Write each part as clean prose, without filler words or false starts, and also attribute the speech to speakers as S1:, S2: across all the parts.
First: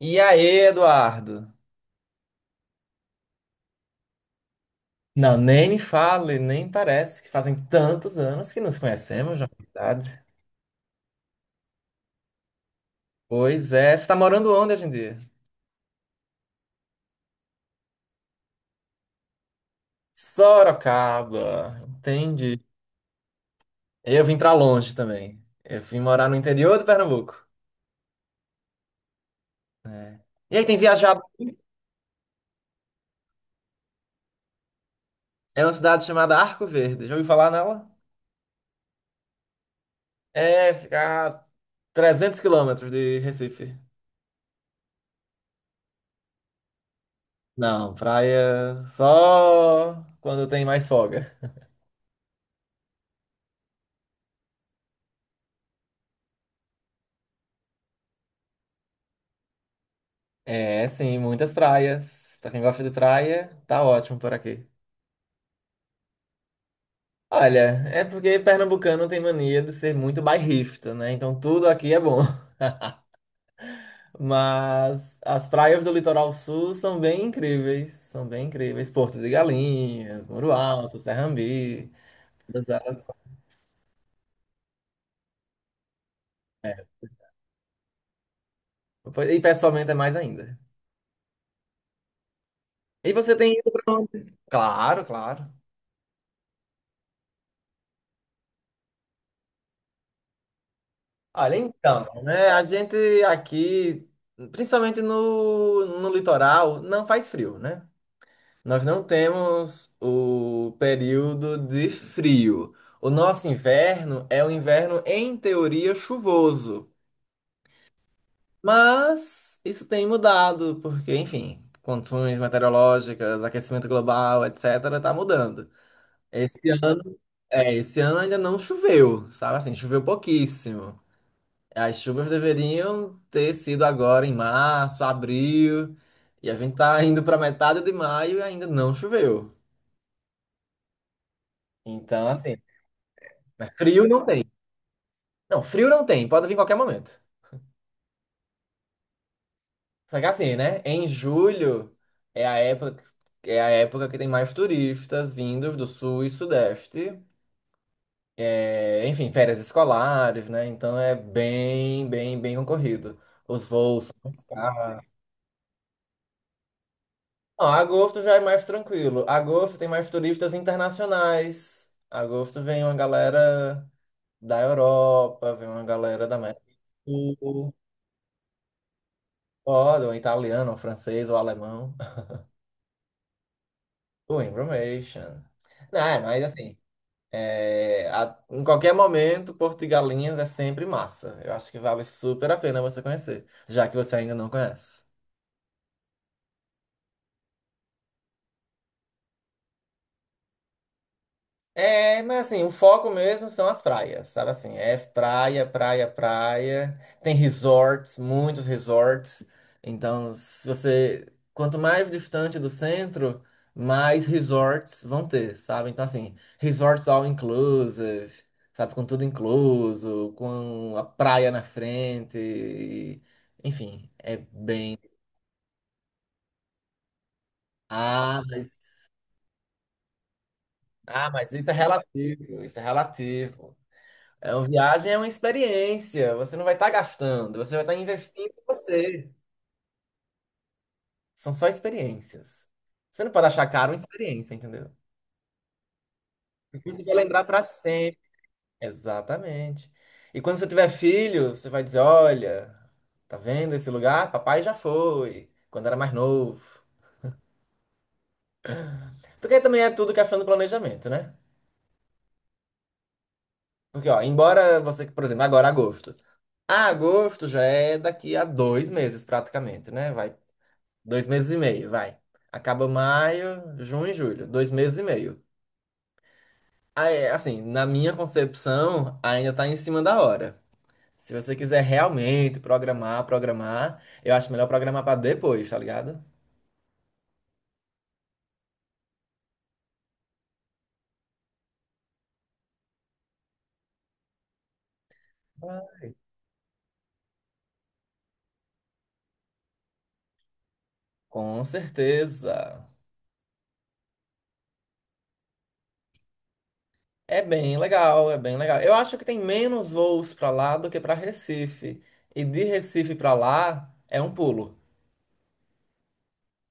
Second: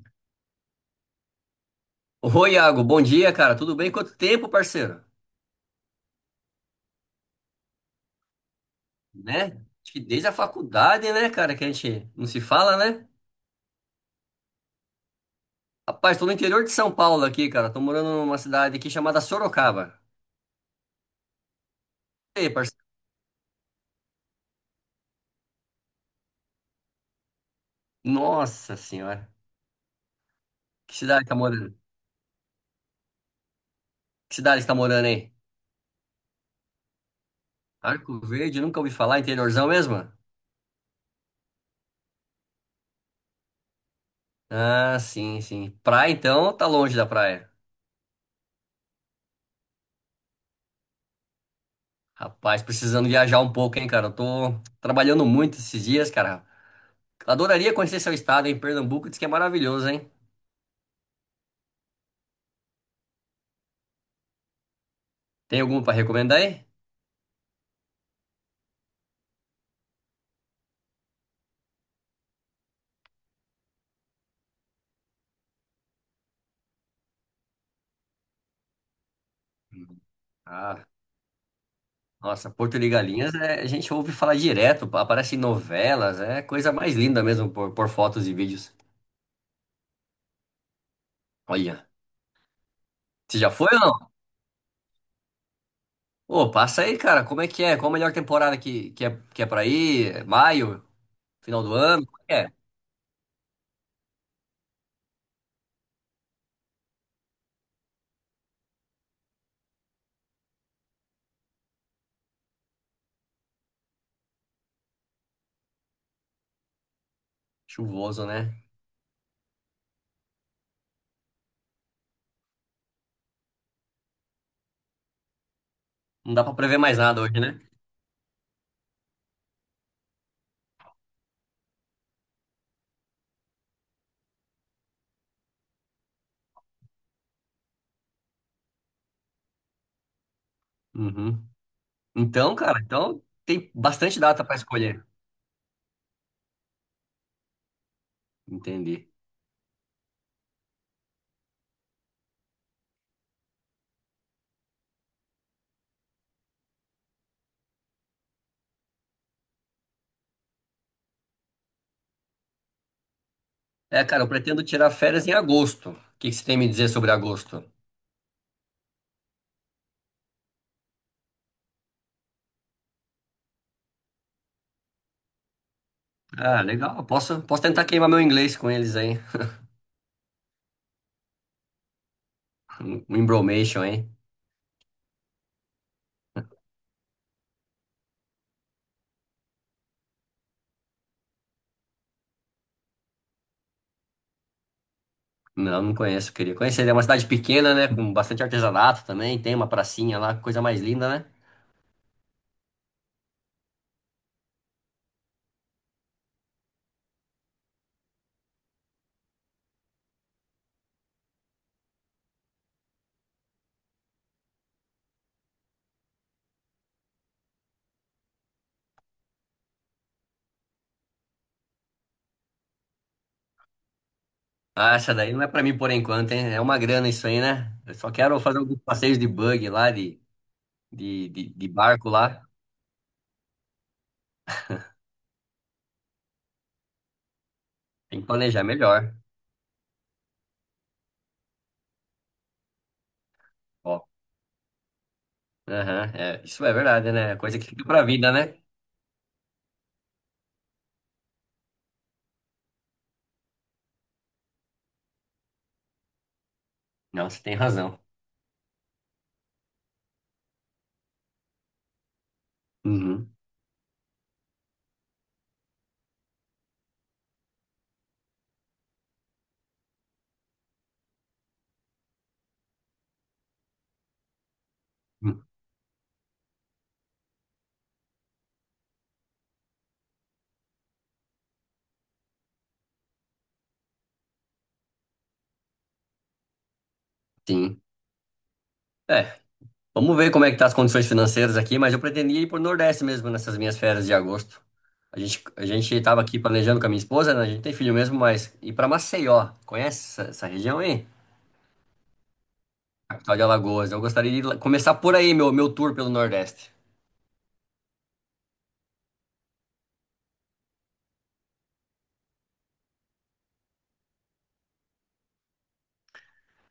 S1: E aí, Eduardo?
S2: Oi, Iago, bom dia, cara. Tudo bem? Quanto tempo, parceiro?
S1: Não, nem me fale, nem parece que fazem tantos anos que nos conhecemos,
S2: Né?
S1: na
S2: Acho que
S1: verdade.
S2: desde a faculdade, né, cara, que a gente não se fala, né?
S1: Pois é, você tá morando onde hoje em dia?
S2: Rapaz, tô no interior de São Paulo aqui, cara. Tô morando numa cidade aqui chamada Sorocaba.
S1: Sorocaba,
S2: E aí,
S1: entendi.
S2: parceiro?
S1: Eu vim pra longe também. Eu vim morar no interior do Pernambuco.
S2: Nossa senhora.
S1: E aí, tem
S2: Que
S1: viajado?
S2: cidade tá morando? Que cidade você tá morando aí?
S1: É uma cidade chamada Arco Verde. Já ouviu falar nela?
S2: Arco Verde, nunca ouvi falar, interiorzão mesmo?
S1: É, fica a 300 quilômetros de Recife.
S2: Ah, sim, sim. Praia, então, tá longe da praia.
S1: Não, praia só quando tem mais folga.
S2: Rapaz, precisando viajar um pouco, hein, cara. Eu tô trabalhando muito esses dias, cara. Adoraria conhecer seu estado, hein? Pernambuco diz que é maravilhoso, hein?
S1: É, sim, muitas praias. Pra quem gosta de praia, tá ótimo por aqui.
S2: Tem alguma para recomendar aí?
S1: Olha, é porque pernambucano tem mania de ser muito bairrista, né? Então tudo aqui é bom. Mas as praias do litoral sul são bem incríveis. São bem incríveis. Porto de Galinhas, Muro
S2: Ah,
S1: Alto, Serrambi.
S2: nossa,
S1: todas
S2: Porto de
S1: elas são-
S2: Galinhas, a gente ouve falar direto, aparece em novelas, é coisa mais linda mesmo por fotos e vídeos.
S1: E pessoalmente é mais ainda.
S2: Olha,
S1: E você
S2: você já
S1: tem
S2: foi
S1: ido
S2: ou
S1: pra
S2: não?
S1: onde? Claro, claro.
S2: Ô, passa aí, cara, como é que é? Qual a melhor temporada que é para ir? É maio?
S1: Olha,
S2: Final do ano?
S1: então,
S2: Como é?
S1: né?
S2: É?
S1: A gente aqui, principalmente no litoral, não faz frio, né? Nós não temos o período de frio. O nosso inverno é um inverno, em teoria, chuvoso.
S2: Chuvoso, né?
S1: Mas isso tem mudado, porque, enfim, condições meteorológicas, aquecimento global, etc., tá mudando.
S2: Não dá para
S1: Esse
S2: prever mais
S1: ano,
S2: nada hoje, né?
S1: Esse ano ainda não choveu, sabe assim, choveu pouquíssimo. As chuvas deveriam ter sido agora em março, abril, e a gente tá indo pra metade de maio e ainda não choveu.
S2: Uhum.
S1: Então,
S2: Então,
S1: assim.
S2: cara, então
S1: Mas
S2: tem
S1: frio
S2: bastante
S1: não tem.
S2: data para escolher.
S1: Não, frio não tem, pode vir em qualquer momento.
S2: Entendi.
S1: Só que assim, né? Em julho é a época, é a época que tem mais turistas vindos do sul e sudeste. É, enfim, férias escolares, né? Então é bem concorrido. Os voos
S2: É,
S1: são
S2: cara, eu
S1: mais
S2: pretendo tirar
S1: caros.
S2: férias em agosto. O que que você tem a me dizer sobre agosto?
S1: Não, agosto já é mais tranquilo. Agosto tem mais turistas internacionais. Agosto vem uma galera da Europa, vem uma galera da América
S2: Ah, legal.
S1: do
S2: Posso
S1: Sul.
S2: tentar queimar meu inglês com eles aí.
S1: Pode, um italiano, um francês ou alemão.
S2: Um embromation, hein?
S1: O Information. Não, é, mas assim, é, a- Em qualquer momento, Porto e Galinhas é sempre massa. Eu acho que vale super a pena você conhecer, já que você ainda não conhece.
S2: Não, não conheço. Queria conhecer. É uma cidade pequena, né? Com bastante artesanato também. Tem uma pracinha lá, coisa mais linda, né?
S1: É, mas assim, o foco mesmo são as praias, sabe assim? É praia, praia, praia. Tem resorts, muitos resorts. Então, se você, Quanto mais distante do centro, mais resorts vão ter, sabe? Então, assim, resorts all inclusive, sabe? Com tudo incluso, com a praia na frente. Enfim, é
S2: Ah,
S1: bem.
S2: essa daí não é pra mim por enquanto, hein? É uma grana isso aí, né? Eu só quero
S1: Ah,
S2: fazer alguns
S1: mas,
S2: passeios de buggy lá, de, de,
S1: ah,
S2: de,
S1: mas
S2: de
S1: isso é
S2: barco lá.
S1: relativo, isso é relativo. É uma viagem, é uma experiência. Você não vai estar gastando, você vai estar
S2: Tem que
S1: investindo
S2: planejar
S1: em
S2: melhor.
S1: você. São só experiências. Você não pode achar caro uma
S2: Ó.
S1: experiência, entendeu?
S2: Aham, é, isso é
S1: Porque você
S2: verdade,
S1: vai
S2: né? É
S1: lembrar
S2: coisa
S1: para
S2: que fica pra
S1: sempre.
S2: vida, né?
S1: Exatamente. E quando você tiver filhos, você vai dizer: olha, tá vendo esse lugar? Papai já foi, quando era mais novo.
S2: Não, você tem razão.
S1: Porque também é tudo questão do planejamento, né?
S2: Uhum.
S1: Porque, ó, embora você, por exemplo, agora agosto. Ah, agosto já é daqui a 2 meses praticamente, né? Vai 2 meses e meio, vai. Acaba maio, junho e julho. 2 meses e meio. Aí, assim, na minha concepção, ainda tá em cima da hora. Se você quiser realmente programar, eu acho melhor programar pra depois, tá ligado?
S2: Sim. É. Vamos ver como é que tá as condições financeiras aqui, mas eu pretendia ir pro Nordeste mesmo nessas minhas férias de agosto. A gente tava aqui planejando com a minha esposa, né? A gente tem filho mesmo, mas ir pra Maceió. Conhece essa região aí?
S1: Com certeza.
S2: Capital de Alagoas. Eu gostaria de ir começar por aí, meu tour pelo Nordeste.
S1: É bem legal, é bem legal. Eu acho que tem menos voos pra lá do que pra Recife. E de Recife pra lá é um pulo.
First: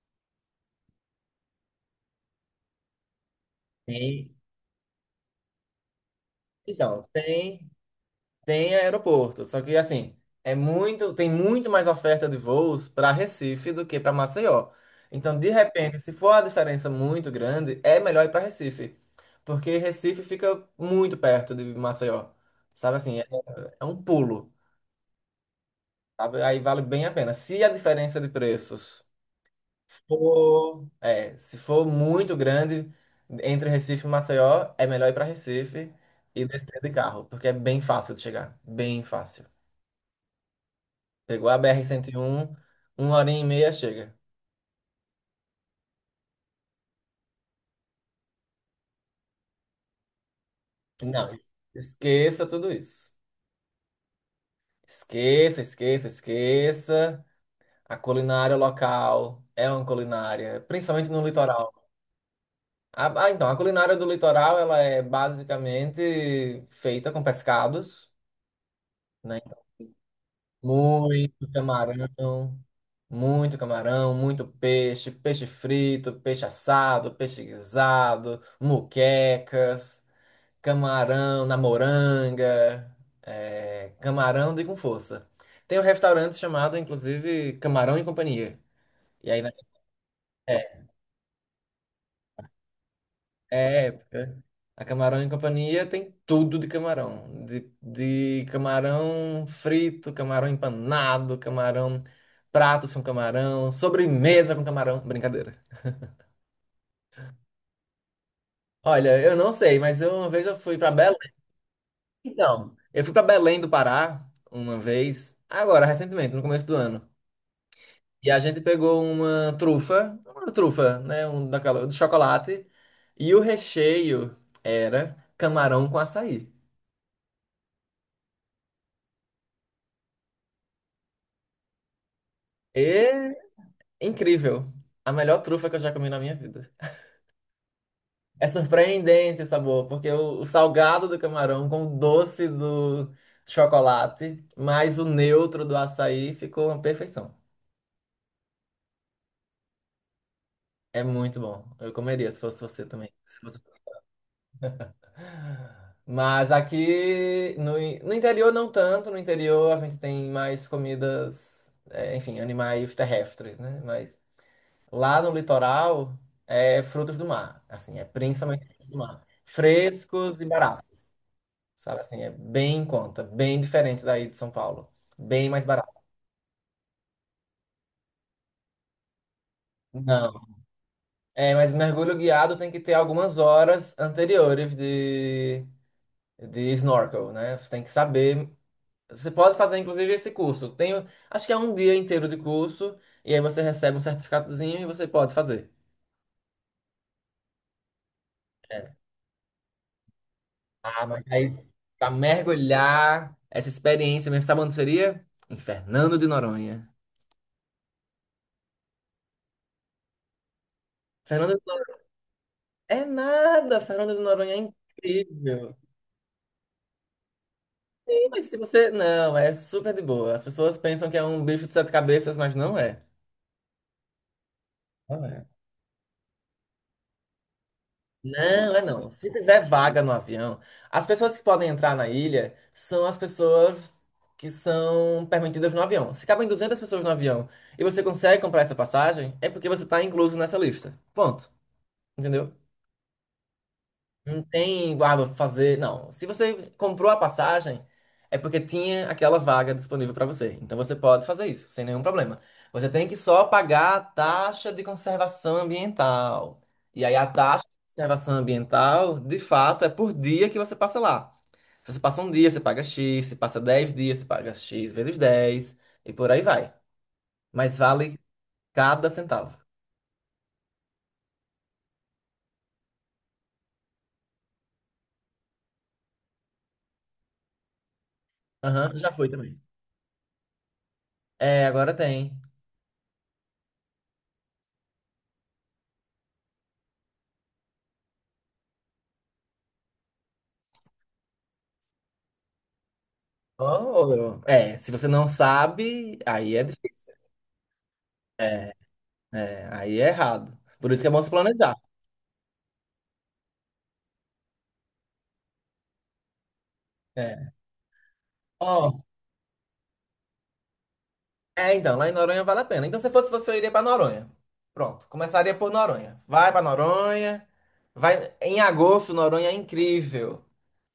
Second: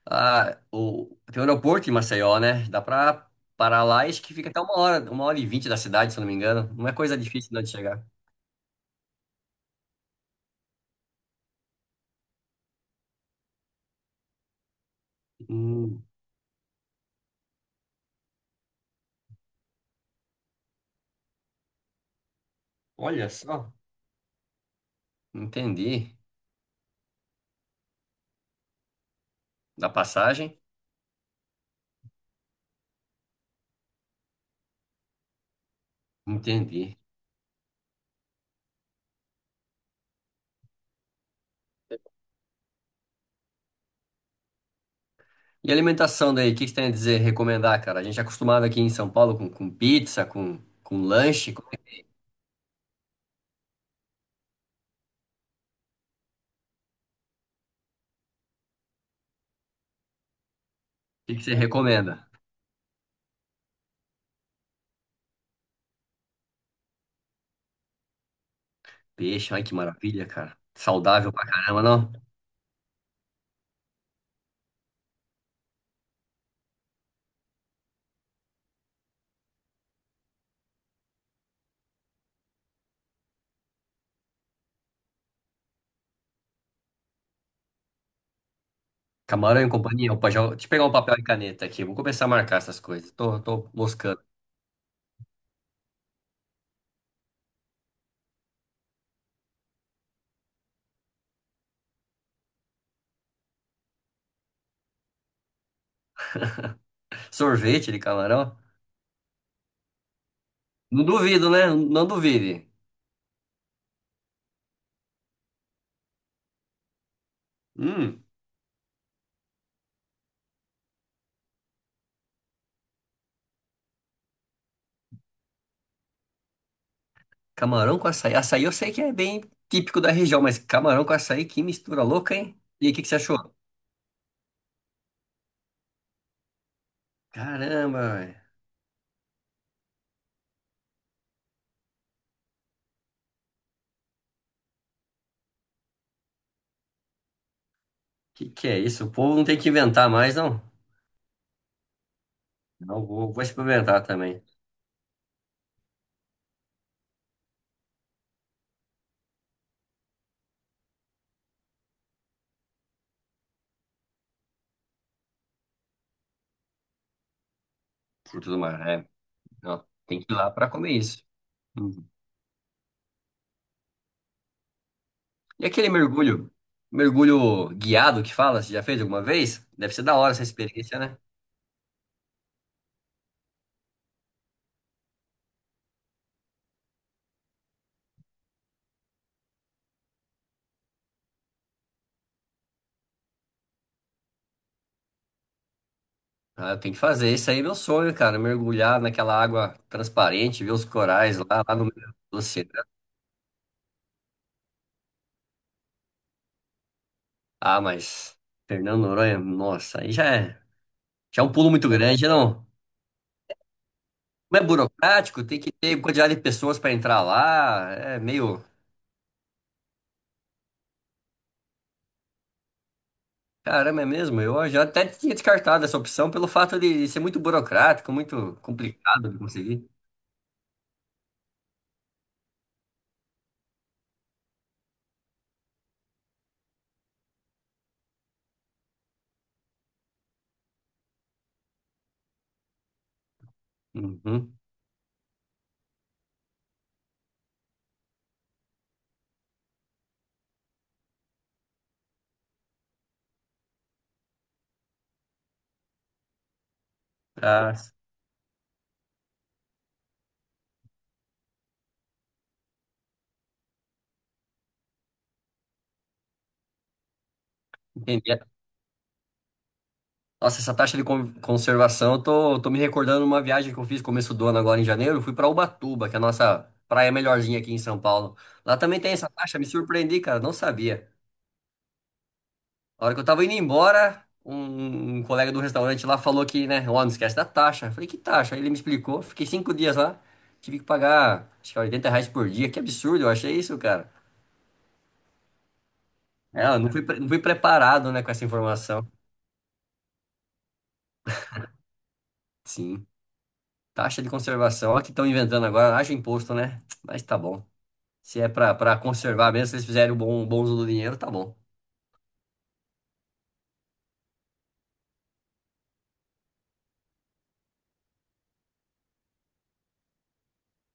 S2: Ah, o, tem um aeroporto em Maceió, né? Dá pra parar lá e acho
S1: Tem.
S2: que fica até uma hora, 1 hora e 20 da cidade, se eu não me engano. Não é
S1: Então,
S2: coisa difícil não,
S1: tem.
S2: de chegar.
S1: Tem aeroporto, só que assim, é muito, tem muito mais oferta de voos para Recife do que para Maceió. Então, de repente,
S2: Hum,
S1: se for a diferença muito grande, é melhor ir para Recife, porque Recife fica muito perto de Maceió. Sabe assim,
S2: olha só.
S1: é um pulo,
S2: Entendi.
S1: sabe? Aí vale bem a pena. Se a diferença de preços
S2: Da passagem?
S1: for, é, Se for muito grande entre Recife e Maceió, é melhor ir para Recife e descer de
S2: Entendi.
S1: carro, porque é bem fácil de chegar, bem fácil. Pegou a br um uma hora e meia chega.
S2: E alimentação daí, o que que você tem a dizer, recomendar, cara? A gente é acostumado aqui em São Paulo com pizza, com
S1: Não,
S2: lanche. O
S1: esqueça tudo isso. Esqueça. A culinária local é uma culinária, principalmente no
S2: que que você
S1: litoral.
S2: recomenda?
S1: A culinária do litoral, ela é basicamente feita com pescados, né?
S2: Peixe, ai que maravilha, cara. Saudável pra
S1: Muito
S2: caramba, não?
S1: camarão, muito camarão, muito peixe, peixe frito, peixe assado, peixe guisado, muquecas. Camarão na moranga. É, camarão de com força. Tem um restaurante chamado, inclusive, Camarão e Companhia. E aí, na
S2: Camarão e companhia. Opa, já, deixa eu pegar
S1: é,
S2: um papel e caneta aqui. Vou começar a marcar essas coisas. Tô
S1: é
S2: moscando.
S1: época, A Camarão e Companhia tem tudo de camarão. De camarão frito, camarão empanado, camarão, pratos com camarão, sobremesa com camarão. Brincadeira.
S2: Sorvete de camarão?
S1: Olha, eu não sei, uma vez eu fui para
S2: Não
S1: Belém.
S2: duvido, né? Não duvide.
S1: Então, eu fui para Belém do Pará uma vez, agora, recentemente, no começo do ano.
S2: Hum,
S1: E a gente pegou uma trufa, né? Um daquela, de chocolate. E o recheio era camarão com açaí.
S2: camarão com açaí. Açaí eu sei que é bem típico da região, mas camarão com açaí, que mistura louca, hein? E aí, o que que você
S1: E
S2: achou?
S1: incrível. A melhor trufa que eu já comi na minha vida.
S2: Caramba, velho.
S1: É surpreendente o sabor, porque o salgado do camarão com o doce do chocolate, mais o neutro do açaí, ficou uma perfeição.
S2: Que é isso? O povo não tem que inventar mais, não?
S1: É muito bom. Eu comeria se fosse você
S2: Não,
S1: também.
S2: vou experimentar também.
S1: Mas aqui no interior não tanto, no interior a gente tem mais comidas, é, enfim, animais terrestres, né? Mas lá no litoral é frutos do mar, assim, é
S2: Fruto do
S1: principalmente
S2: mar,
S1: frutos do
S2: é.
S1: mar.
S2: Não, tem que ir
S1: Frescos e
S2: lá pra comer
S1: baratos,
S2: isso.
S1: sabe?
S2: Uhum.
S1: Assim, é bem em conta, bem diferente daí de São Paulo, bem mais
S2: E
S1: barato.
S2: aquele mergulho, mergulho guiado que fala, você já fez alguma vez? Deve ser da hora
S1: Não.
S2: essa experiência, né?
S1: É, mas mergulho guiado tem que ter algumas horas anteriores de snorkel, né? Você tem que saber. Você pode fazer, inclusive, esse curso. Tem, acho que é um dia inteiro de curso, e aí você recebe um certificadozinho e você pode fazer.
S2: Ah, eu tenho que fazer. Isso aí é meu sonho, cara.
S1: É.
S2: Mergulhar naquela água transparente, ver os
S1: Ah, mas
S2: corais
S1: aí,
S2: lá no
S1: pra
S2: meio do oceano.
S1: mergulhar essa experiência mesmo, sabe onde seria? Em Fernando de Noronha.
S2: Ah, mas Fernando Noronha, nossa, aí já é um
S1: Fernando de
S2: pulo muito
S1: Noronha
S2: grande, não?
S1: é nada, Fernando de Noronha é
S2: Não é burocrático, tem que
S1: incrível.
S2: ter quantidade de pessoas para entrar lá. É
S1: Sim, mas se
S2: meio.
S1: você. Não, é super de boa. As pessoas pensam que é um bicho de sete cabeças, mas não é.
S2: Caramba, é mesmo? Eu já até
S1: Não
S2: tinha
S1: é.
S2: descartado essa opção pelo fato de ser muito burocrático, muito
S1: Não, é não. Se
S2: complicado de
S1: tiver
S2: conseguir.
S1: vaga no avião, as pessoas que podem entrar na ilha são as pessoas que são permitidas no avião. Se cabem 200 pessoas no avião e você consegue comprar essa passagem, é porque você está incluso nessa lista. Ponto. Entendeu? Não
S2: Uhum.
S1: tem, ah, vou fazer. Não. Se você comprou a passagem, é porque tinha aquela vaga disponível para você. Então você pode fazer isso, sem nenhum problema. Você tem que só pagar a taxa de conservação ambiental. E aí a taxa
S2: Ah,
S1: de conservação ambiental, de fato, é por dia que você passa lá. Se você passa um dia, você paga X. Se passa 10 dias, você paga X vezes 10. E por aí vai. Mas vale
S2: entendi.
S1: cada centavo.
S2: Nossa, essa taxa de conservação, eu tô me recordando de uma viagem que eu fiz começo do ano agora em janeiro. Eu fui pra Ubatuba, que é a nossa praia melhorzinha aqui em São Paulo. Lá
S1: Aham,
S2: também
S1: já
S2: tem
S1: foi
S2: essa
S1: também.
S2: taxa, me surpreendi, cara, não sabia.
S1: É, agora tem.
S2: A hora que eu tava indo embora, um colega do restaurante lá falou que, né, ó, não esquece da taxa. Eu falei, que taxa? Aí ele me explicou. Fiquei 5 dias lá, tive que pagar, acho que R$ 80 por dia. Que absurdo, eu achei isso, cara.
S1: Oh, é, se você não sabe, aí é
S2: É, eu não fui,
S1: difícil.
S2: não fui preparado, né, com essa
S1: É,
S2: informação.
S1: aí é errado. Por isso que é bom se planejar.
S2: Sim, taxa de conservação. Olha o que estão inventando agora, acha imposto, né? Mas tá
S1: É.
S2: bom. Se é pra, pra
S1: Ó,
S2: conservar mesmo, se eles fizerem um bom, bom uso do dinheiro, tá bom.
S1: é, então, lá em Noronha vale a pena. Então, se fosse você, eu iria pra Noronha. Pronto, começaria por Noronha. Vai pra Noronha. Vai em agosto, Noronha é incrível.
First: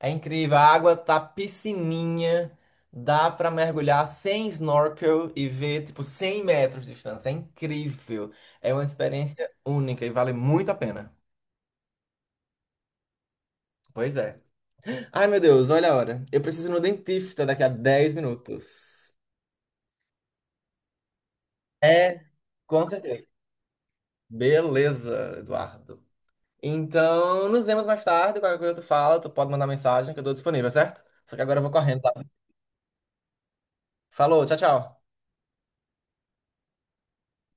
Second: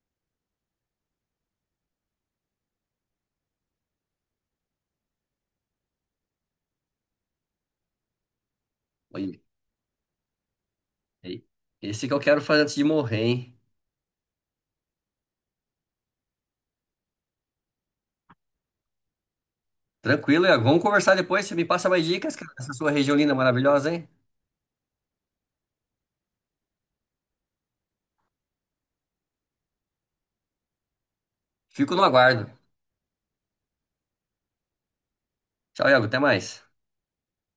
S1: É incrível, a água tá piscininha, dá pra mergulhar sem snorkel e ver tipo 100 metros de distância. É incrível. É uma
S2: Olha,
S1: experiência única e vale muito a pena.
S2: aí. Esse que eu quero fazer antes de morrer, hein?
S1: Pois é. Ai, meu Deus, olha a hora. Eu preciso ir no dentista daqui a 10 minutos.
S2: Tranquilo, Iago. Vamos conversar depois. Você me passa mais
S1: É,
S2: dicas, cara, dessa
S1: com
S2: sua região
S1: certeza.
S2: linda, maravilhosa, hein?
S1: Beleza, Eduardo. Então, nos vemos mais tarde. Qualquer coisa tu fala, tu pode mandar mensagem que eu tô disponível, certo? Só que agora eu vou
S2: Fico
S1: correndo,
S2: no
S1: tá?
S2: aguardo.
S1: Falou, tchau, tchau.
S2: Tchau, Iago. Até mais.